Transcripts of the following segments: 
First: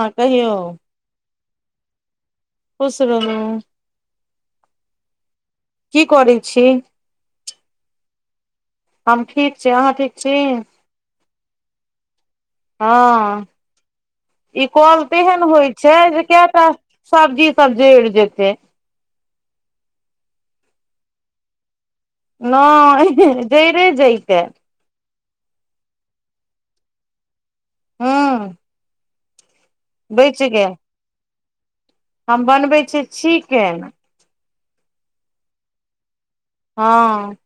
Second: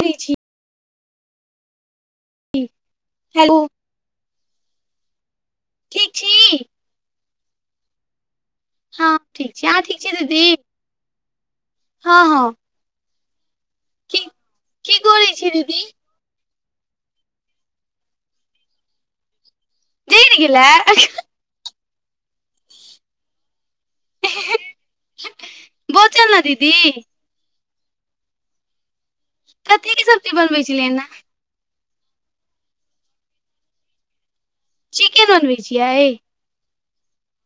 हँ छी कहियौ खुश रहु। हेलो की कर छी। हम ठीक छी, अहाँ ठीक छी, हँ- हँ हँ की ई की कॉल करै तेहन छी होइत दीदी छै, जे कएटा सब्जी सब जयर जैते जयर गेले नाय जैरे जाइता बोचल ने दीदी हँ कथी के सब्जी बनबै गेल छऐलीयेन हन हम बनबै छिय चिकेन चिकेन बनबै छियै। हँ,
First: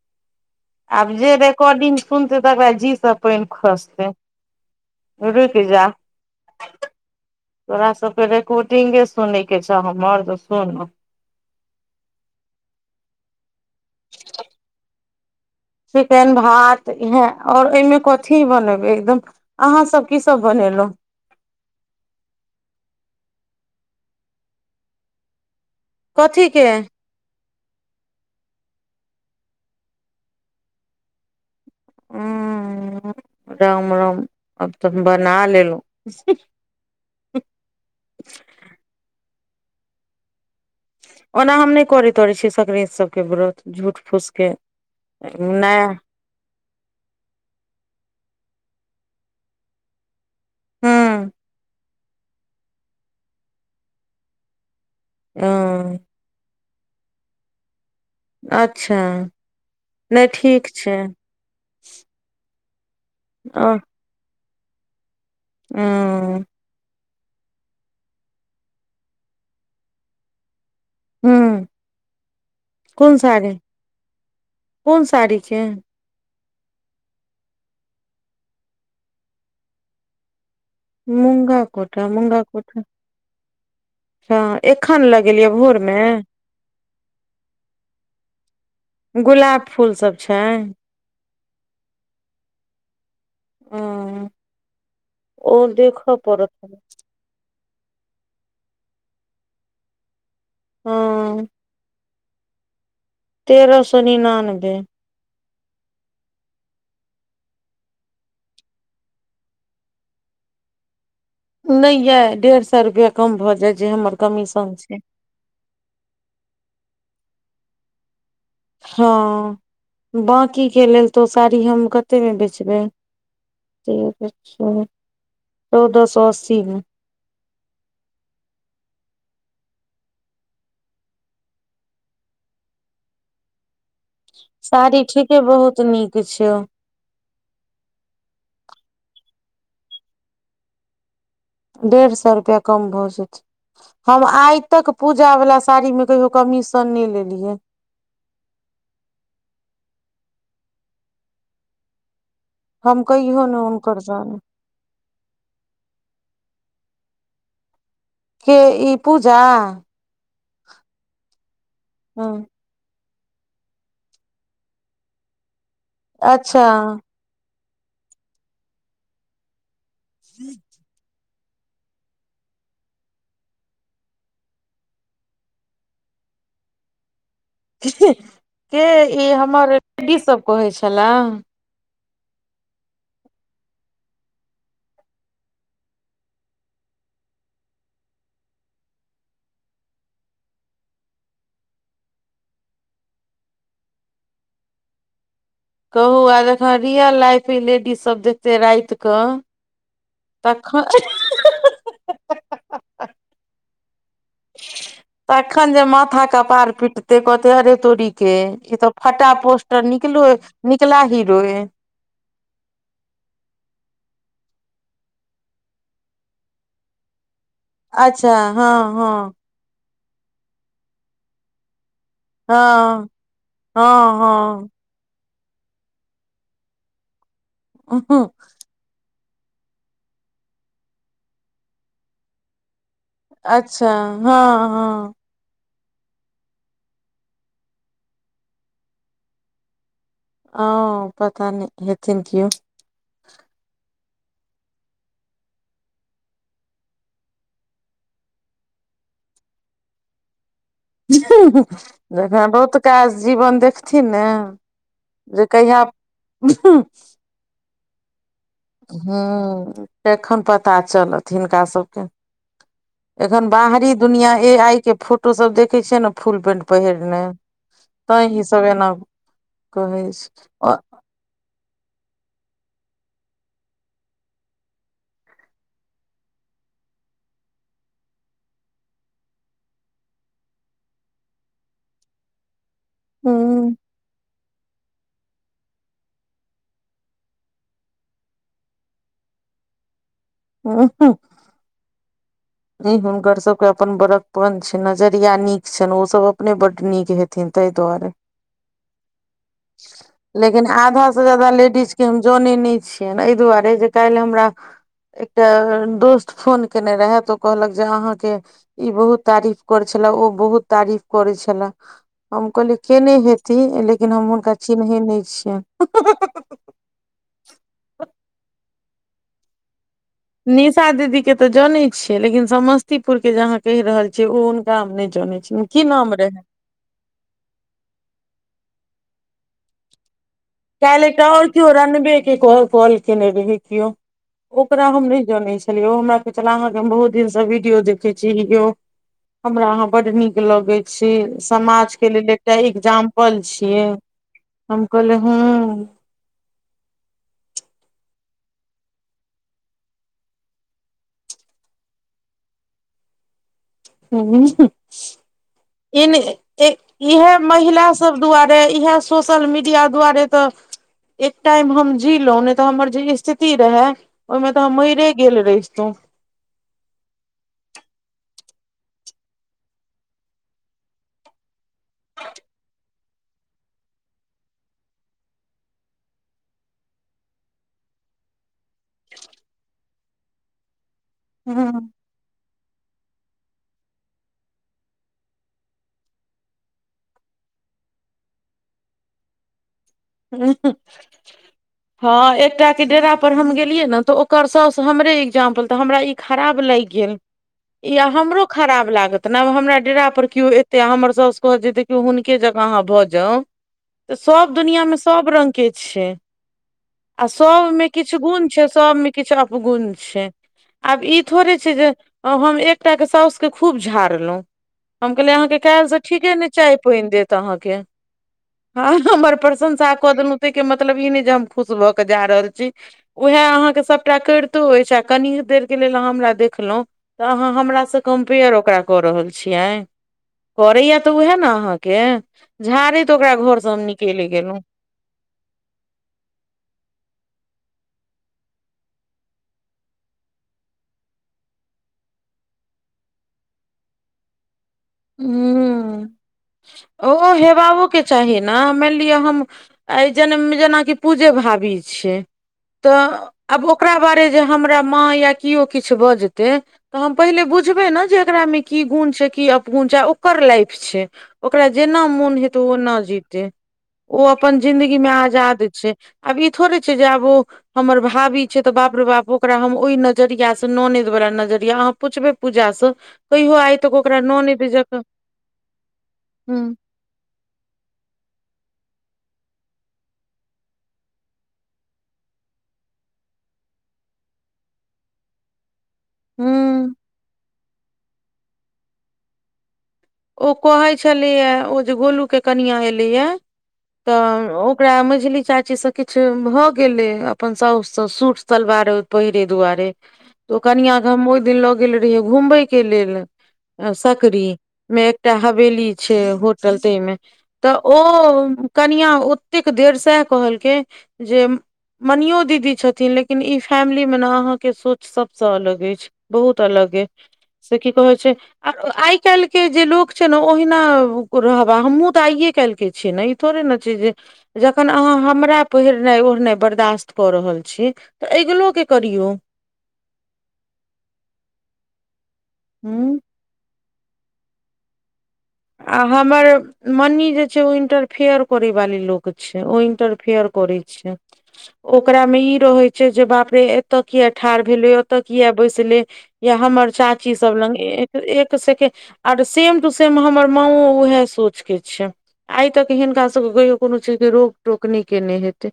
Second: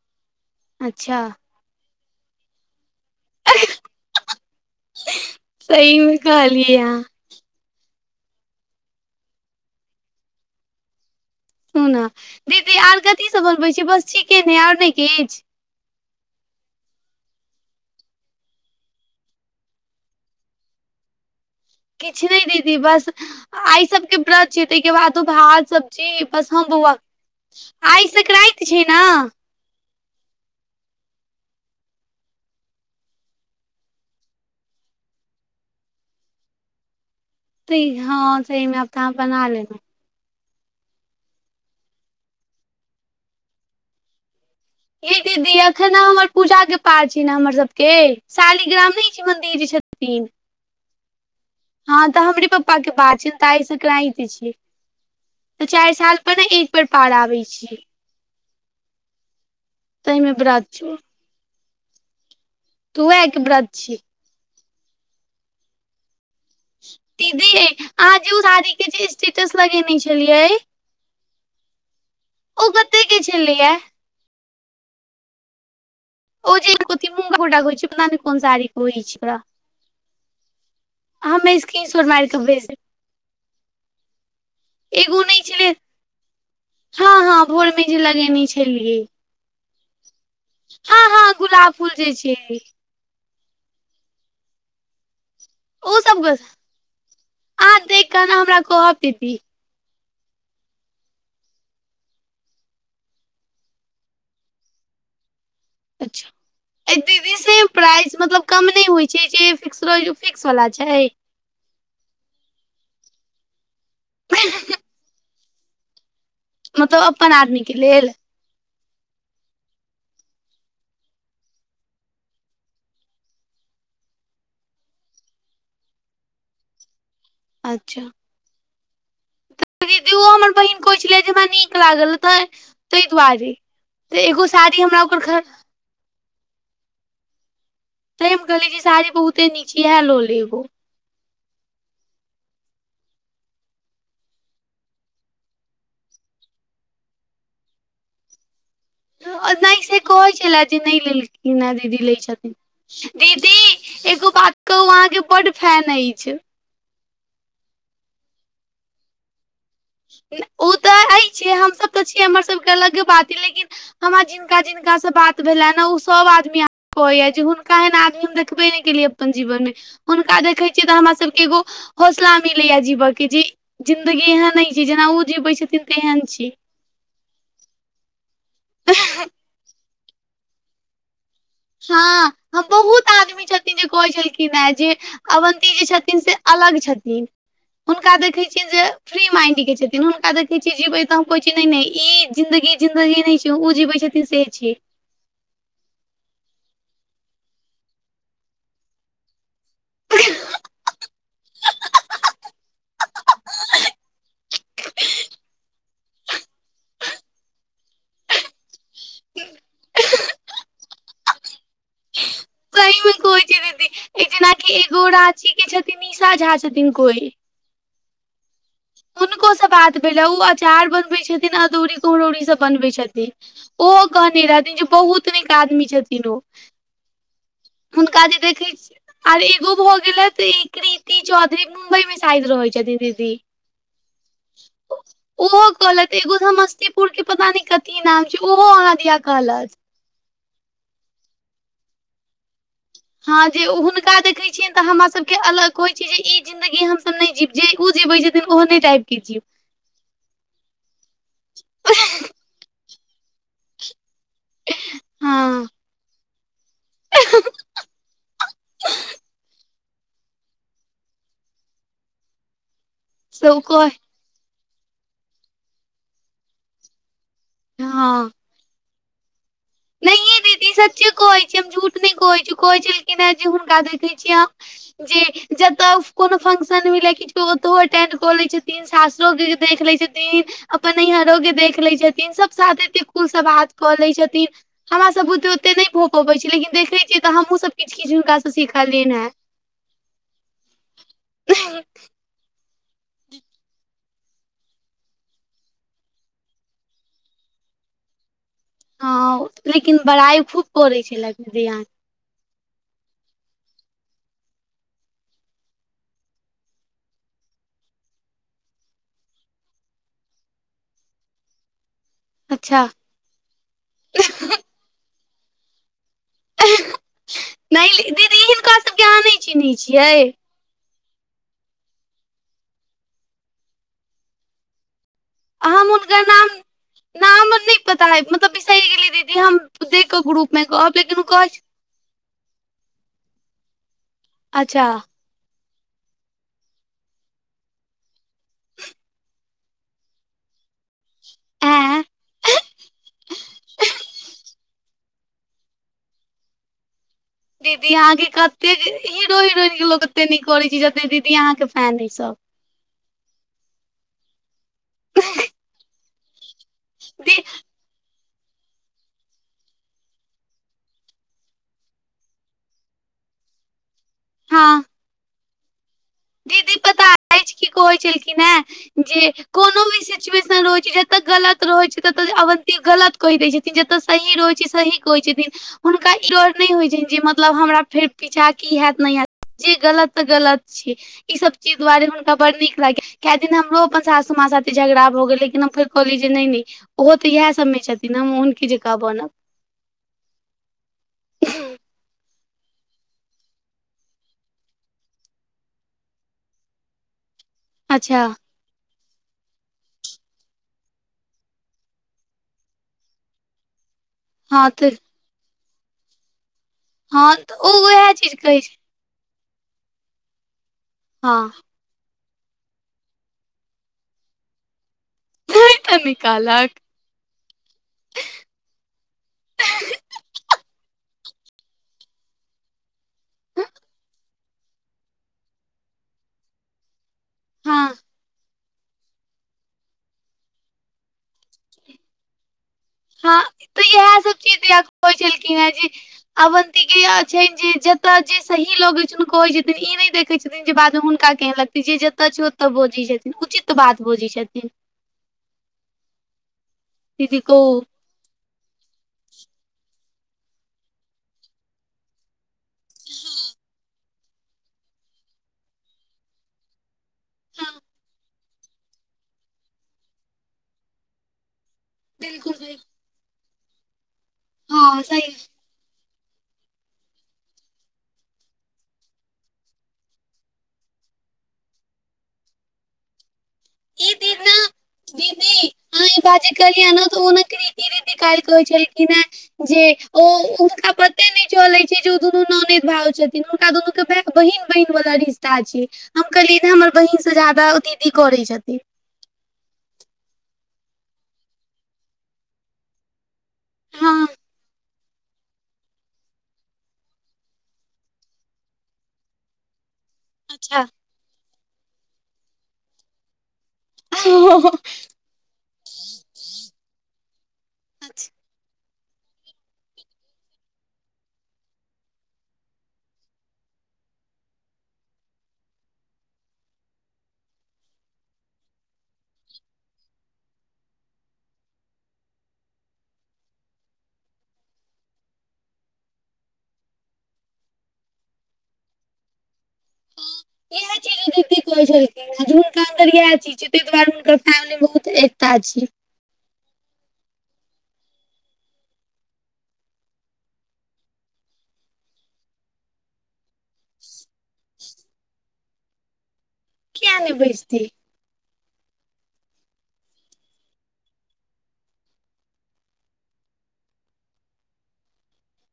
आब अच्छा जे रेकॉर्डिंग सुनते तकरा जी सऽ। पानि खसते रुकि जा सहीमे कहलियै अहाँ तोरा सबके रिकॉर्डिंगे सुनैके छौ, हमर तऽ सुना। सुनू दीदी, आर कथीसँ बनबै छी? बस चिकेन आओर नहि किछु। चिकेन भात इहा आओर एहिमे कथी बनेबै एकदम अहाँ सब की सभ बनेलहुँ किछु नहि दीदी, बस आइ सबके व्रत छै, ताहि के बादो भात सभ। जी, कथी बस के हम बौआ आइ सकराति छी ने हूँ राम राम आब तऽ हम बना लेलहुँ त हँ सहमे आब तऽ आहाँ बना लेलो ओना हम नहि करैत छी, सकरान्ति सभके व्रत झूठ-फूसके। याई दीदी आँखने हमर पूजाक पाठ छै ने, हमर सभके शालिग्राम नहि छै, मन्दिर जे छथिन। हूँ हँ तऽ हमरे पापाके बात छै ने, तऽ आइ सकराति छै दू-चारि हँ साल। में एक बेर पार आबै छै अच्छा नहि ताहिमे व्रत ठीक छौ छै तो वेहा के व्रत छीयै ह दीदी याई अहाँ जे ओ साडीके जे स्टेटस लगेने छलियै ह ओ कते कोन के साड़ी छलैया कोन साड़ी के ओ जे कथी मूँगा कोटा कहै छै, पता ने कोन साड़ी कहै छै ओकरा। हमे मूँगा स्क्रीन शॉट कोटा मारि कऽ मूँगा भेज कोटा देब अच्छा एखन एगो नहि लगेलियै छलै भोरमे हँ हँ भोर मे जे लगेने छलियै गुलाब फूल सब छै हँ हँ गुलाब फूल जे छै ह ओ देखा पड़त आहाँ देख कऽ ने हमरा कहब दीदी हँ तेरह सौ निनानबे अच्छा आई दीदी सेम प्राइस मतलब कम नहि होइ छै जे फिक्स रह छै ओ फिक्स वला छै नहि यइ डेढ़ सौ रुपैआ कम भऽ जायत जे हमर कमीशन छै मतलब अपन आदमीक लेल। हँ, बाँकीके लेल तऽ ओहि साड़ी हम कतेमे बेचबै? चौउद सौ अस्सी मे अच्छा दीदी ओ हमर बहिन कहै छलै जे हमरा निक लागल तै तैय दुआरे तऽ एगो साड़ी हमरा ओकर खैर तऽ निक छै। तय हम कहलियै जे ई साड़ी बहुते निक छै इहे लऽ ले एगो डेढ़ सैऽ रुपया कम भऽ जेते हम आइ तक पूजा बला साड़ी में कहियो कमीशन नै लेलिये नै से कहै छले जे नै लेलखिन हँ दीदी लैय हम छथिन कहियो दीदी ने हुनकर एगो जान बात कहू अहाँके बड फैन अईछ। के ई पूजा ओतऽ एइछे हमसब तऽ छियै हमर सब अलगे बात अइ लेकिन हमरा जिनका-जिनका से बात भेल नऽ ओ सोब आदमी आहाँके अच्छा कहैया जे हुनका एहन आदमी हम देखबे नै केलियै अपन जीवन मे हुनका देखै छीे तऽ हमरा सब के एगो हौसला मिलै या जीबके जे इ जिंन्दगी एहन नय कि जेना ओ जीबै छथिन तेहन छी। के इ हमर लेडिजसब कहै छैला ह हम बहुत आदमी छथिन जे कहै छलखिन ए जे अवन्ती जी छथिन से अलग छथिन हुनका देखे छियै जे फ्री माइंड के छथिन हुनका देखे छियै जीबै तऽ हम कहै छियै नै नै इ जिन्दगी जिंन्दगी नै छै ओ जीबे छथिन से छै कहू आब एखन रियल लाइफ इ लेडिज सब देखते राइत कऽ तँखन [unintelligible] तखन जे माँथा कपार पिटते कहते अरे तोरी के इ तऽ फटा पोस्टर निकलो निकला हीरोईन ये हम कहै छियै दीदी इ जेनाकि एगो राँची के छथिन निशा झा छथिन कोइ अच्छा ह हुँनको सऽ बात भेलै ओ अचार बनबै छथिन अदौरी कुमरौरी सब बनबै हँ छथिन ओ कहने हँ रहथिन जे बहुत निक आदमी छथिन ओ हुनका हँ जे देखै छि आर एगो भऽ गेलैथ इ क्रिती चौधरी मुम्बई मे साइद रहै छैथ दीदी अच्छा ह ह ओहो कहलैथ एगो समस्तीपुर के पता नै कथी नाम छै ओहो अहाँ दिया कहलैथ औउ पता नै हेथिन कियो हाँ जे हुँनका देखे छियैन तऽ हमरा सब के अलग कोहइ छियै जे इ जिंदगी हम सब नै जीब जे ओ जीबै छथिन ओहने ने टाइप के जीब हह एखन बहुत काज जीबन देख छथिन ने जे हँ कहिया [inaudible] हूँ तेखन पता चलत हिनका सबके एखन सब कह बाहरी दुनियाँ ए आइ के फोटोसब देखै छय ने फूल पेंट पहिरने तै हँ ई सब एना कहै नहिये दीदी छै सच्चे कहै छी हम झूठ नै कहै छी कहै छलखिन है जे हुनका देखै छियै आहाँ जे जत कोनो फंक्शन भेलै किछ ओत अटेंड क लै छथिन सासुरो के जे देख लै छथिन अपन नैइहरो के देख लै छथिन सब साथे एते कूल सं बात क लै छथिन। हमरा सब बुते ओते नै भ पबै छै लेकिन देखै छियै त हमहुं सब किछु किछु हुनका सं सिखलियैन हेँ। ओ [unintelligible] [unintelligible] ई हुनकर सबके अपन बर प्पन छनि। नजरिया नीक छनि, ओ सब अपने बड्ड नीक हेथिन तै दुआरे। हँ ओ लेकिन बड़ाइ खूब करै छेलथि दीदी अहाँ जे हम जनै नै छियैन, अय दुआरे जे कैल हमरा एकटा दोस्त फोन केने रहा त ओ कहलक जे अहाँके ई बहुत तारीफ करै छला, ओ बहुत तारीफ करै छला। हम कहलियै अच्छा केने हेती लेकिन हम हुनका चिन्है नै छियैन। [unintelligible] नै ली दीदी हिनका सबके अहाँ नै चिन्है छियै। निशा दीदी के त जनै छियै लेकिन समस्तीपुर के जे अहाँ कहि रहल छियै ओ हुनका हम नै जनै छी। हम हुनकर नाम [inaudible] नाम नै पता अइ मतलब बिसैर गेलियै दीदी हम देख क ग्रुप मे कहब कैल लेकिन ओ एकटा और कहै छै कियो रनबे के कॉल-तॉल केने रहै कियो अच्छा ओकरा हम नै जनै छलिअइ। ओ हमरा कहै छला अहाँके हम बहुत दिन सं वीडियो देखे छी ई ओ [inaudible] हमरा अहां बड नीक लगै छी। समाज ऐं के लेल एकटा इक्जाम्पल छियै। हम कहलिअइ हं दीदी अहाँके कतेक? हीरो हिरोइन के लोक अत्ते नै करै छै जत्ते दीदी अहाँके फैन अइ सब। हूं-हूं [inaudible] इन इ इहै दी महिला स सब दुआरे, इहे सोशल मीडिया दुआरे त एक टाइम हम जीलौं नै त हमर जे स्थिति रहै ओइमें त हँ हम मैरे गेल रहितौं। [inaudible] किछ की कहै छलखिन हें गे कोनो भी सिचुएशन रहै छै, एत गलत रहै छै तत अवन्ती गलत कहि दै छथिन, जत सही रहै छै सही कहै छथिन। हुनका ई डर नै होइ छनि जे मतलब हमरा फेर पीछा की हैत नै हैत? जे गलत त गलत छी। ई सब चीज हँ दुआरे हुनका बड़ नीक लागि गे किए दिन हमरो अपन सासू माँ साथे झगड़ा भ गेल लेकिन हम फेर कहलियै जे नै-नै उहो त इहै सब मे छथिन न, अहुं हुनके जकाँ बनब। [unintelligible] हँ एकटा के डेरा पर हम गेलियै न त ओकर साउस हमरे इक्जाम्पल त हमरा ई खराब लागि गेल [inaudible] ई आ अच्छा हमरो खराब लागत न, आब हमरा डेरा पर कियो एतै आ हमर साउस कहत जे देखियौ हुनके जकां अहाँ भ जाउ? [inaudible] त सब हँ दुनियां में तऽ सब रंग के छै। आ हँ तऽ ओ सबमें उएह किछ चीज गुण कहै छै सबमें किछ अपगुण छै, आब ई हँ थोड़े छै जे [inaudible] आब हम एकटा के साउस के खूब झाड़लौं। [inaudible] हम कहलियै अहाँके तैं कालि तऽ सं ठीके नै चाय निकालक पानि देत। त अहाँके [inaudible] हं हम्मर प्रशंसा क देलौं तै के मतलब ई नै जे हम खुश भ क जा रहल छी। उहे अहाँके सबटा कैरतो अछि आ कनी देर के लेल अहाँ हमरा देखलौं त अहाँ हमरा हँ सं कम्पेयर ओकरा क रहल छियै, करैया त उहे न अहाँके? झारैत ओकरा हँ घरसँ हम तऽ इएह निकैल सब गेलौं। कहै छेलखिहे जे अवन्ति के इया छै जे जतऽ जे सही लगै छैन कहै छथिन ई नै देखय छथिन जे बाद में हुनका केहन लगतै जे जतऽ छै ओतऽ बजै छथिन उचित बात बजै छथिन। हूं, ओहो दीदी कहू हेबाओ के चाहीए न मैन लिय हम आय जनम में जेनाकि पूजे भाभी छै। तऽ आब ओकरा बारे जे हमरा माँ या कियो किछ बजतै। तऽ हम पहिले हँ बुझबै न जे एकरा में की गुण छै, की अपगुण छै, ओकर लाइफ छै। ओकरा जेन्ना मोन बिलकुल हेतौव सही ओन्ना जीतै, ओ अपन जिन्दगी हँ में सही आजाद छै। आब ई थोड़े छै जे आब ओ हमर भाभी छै तऽ बाप रे बाप ओकरा हम ओय नजरियास स, ननैद बला नजरिया अहाँ पुछबै पूजा स कहियो आइ तक ई ओकरा दिन ननै ने दीदी अहां इ काज जे केलिए न त ओ न कृति दीदी काइल कहै छैलखीन हे जे ओ हुनका पते नै चलै छै जे ओ दुनू ननैद भाव छेथिन। हुनका दुनू के बहिन बहिन बला रीस ता छै। हम कहलियै ने हमर हूँ बहिनसँ जादा ओ दीदी करै छथिन। ओ कहे छलेया ओ जे गोलू के कनिया एले या हँ तऽ ओकरा मैझली चाचीसँ किछ भ गेलै, अपन साउस स सूट सलवार पैहरैय दुआरे। ओ अच्छा कनियाँ क हम ओय दिन लऽ गेल रहियै घूमबयके लेल, सकरी अच्छा मे एकटा हवेली छै, होटल तै मे। तऽ हाँ, ओ कनियाँ ओतेक देर सेह कहलकै, जे मनियो दीदी छथिन लेकिन ई फैमिली मे न अहाँके सोच सबसँ अलग ऐच्छ। बहुत अलग ऐय। से की कहै छै आ आइ काइल्ह के जे लोक छै न ओहिना रहबा, हमहूँ तऽ आइए काइल्ह के छियै ने, ई थोड़े ने छै जे जखन अहाँ हमरा पहिरनैय ओढ़नाय बर्दाश्त कऽ रहल छी। तऽ ऐगलो के करियौ। ह इहे चीज ओ दीदी कहै छेलखीनहे, जे हुनका अन्दर हूँ येह चीज तै दुआरे हुनकर फैमिली मे बहुत एकता छी। आ हमर मनी जे छै ओ इंटरफेयर करै वाली लोक छै। ओ इंटरफेयर करै छै। ओकरामे ई रहै छै जे बाप रे एतऽ किया ठार भेलै, ओतऽ किये बैसले। या हमर किया नहि चाची सब लंग बैजतै एक, एक सेकेड आर सेम टू सेम हमर माओ उहे सोचके छै। आय तक हिनका सभके कहियौ कोनो चीजके रोकटोक नै केने हेतै।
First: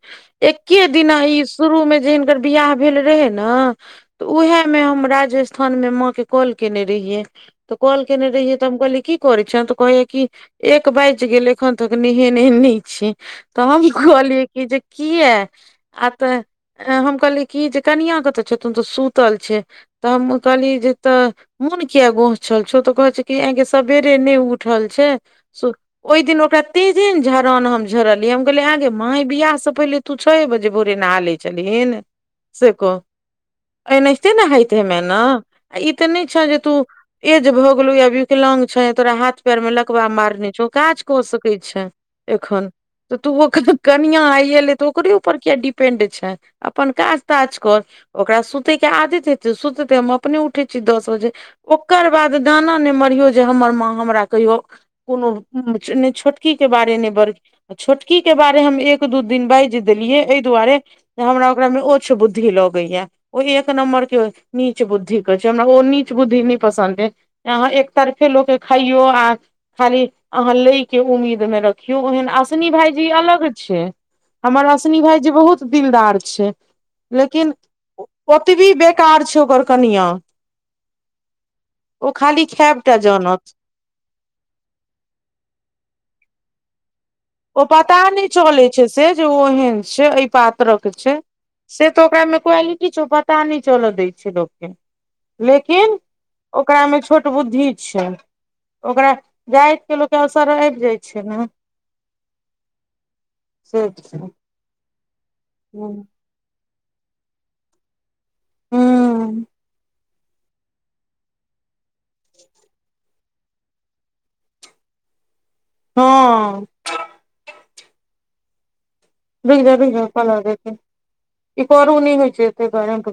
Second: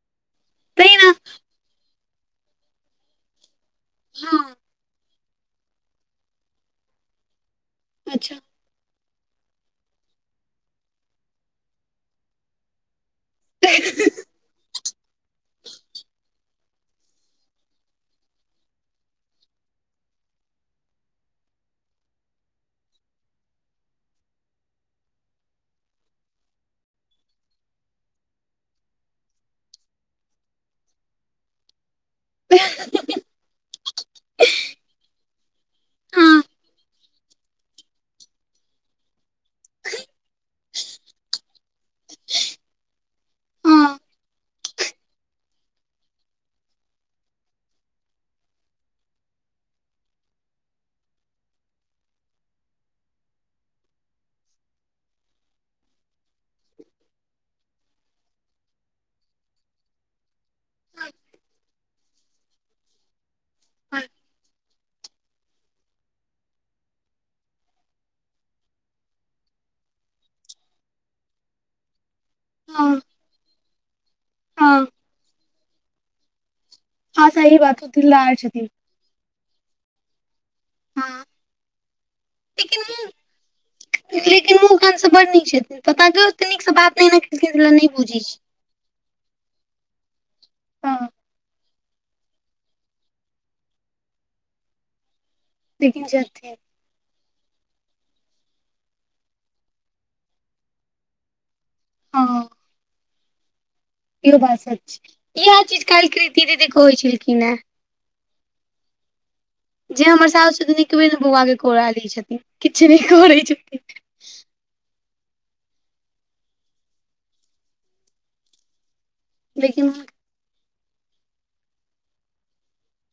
एके तै ने दिना इ शुरू मे जे हिनकर बियाह भेल रहै न, तऽ हँ उहे मे हम राजस्थान मे माँ के कॉल केने रहियै। तऽ कॉल केने अच्छा रहियै तऽ हम कहलियै की करे छे। तऽ कहैये कि एक बैज गेल एखन तक नेहेने नै छी। तऽ हम हँ कहलियै की जे किये आ तऽ ए हम कहलियै कि जे कनियाँ कतऽ छेथुन तऽ सुतल छै। तऽ हम कहलीए जे तऽ मून किये गोहछल छौ? तऽ कहे छै की एगै सबेर देह नै उठल छै। सु ओय दिन ओकरा तेजेन झरान हम झरलियै, हम कहलियै एगै मा इ बियाहसँ पहिले तू छये बजे भोरे नहा लै छलहीन से कहु। एनाहिते नहैत हेमें न आ ई तऽ नै छै हँ जे तू एज भ गेलौ या विकलांग छें। तोरा हाथ पैर मे लकबा मारने छौ, काज कऽ सकै छें एखन। तऽ तूहू हँ कनिया आए एले तऽ ओकरे ऊपर किया डिपेंड छै? अपन काज ताज कर। ओकरा सुतै के आदत हेतै सुततै, हम अपने उठै छी दस बजे। ओकर बाद दाना नै मरियौ जे हमर माँ हमरा कहियो, कोनो, ने छोटकी के बारे ने बरकी छोटकी के बारे हम एक दू दिन बैज देलियै अई दुआरे हमरा ओकरा मे ओछ बुद्धि लगैया, ओ एक नम्बर के नीच बुद्धि क छै। हमरा ओ नीच बुद्धि नै पसंद अई, तें सरफे लऽ के खइयो आ खाली, अहाँ लै के उम्मीद में रखियो, ओहेन आस असनी हँ भाायजी अलग छै। हमर हँ असनी भायजी बहुत दिलदार छै। हँ लेकिन, सही बात ओ दिलदार छथिन ओतबी बेकार छै ओकर कनिआ। हँ ओ खाली खेब लेकिन टा मुँह जनत। लेकिन मुह-कान सब बड़ नीक छैथिन्ह। [unintelligible] पता नैय कयिक नीकसँ बाते नहि करैत ओ पता नै चलैय छै से जे ओ एहन छै। अई पात्रक हँ छै। से त ओकरामे क्वालिटी छौ, पता नै चलऽ दैय छै लोक के। लेकिन, ओकरामे छोट बुद्धि छै। ओकरा जाईत के लोक के असर आइब जाइ छै न। ह ह [unintelligible] इहो बात सच छै। इहे चीज काइल कृति दीदी कहैय छलखिनह। हूँ जे हमर साओस नितुअइन बौआ के कोरा लैय छथिन। किछु नहि करैय छथिन। हं भिग जाय लेकिन भिग जाय पलर जाय छै। इ करू नहि होइ छै एत्ते गरम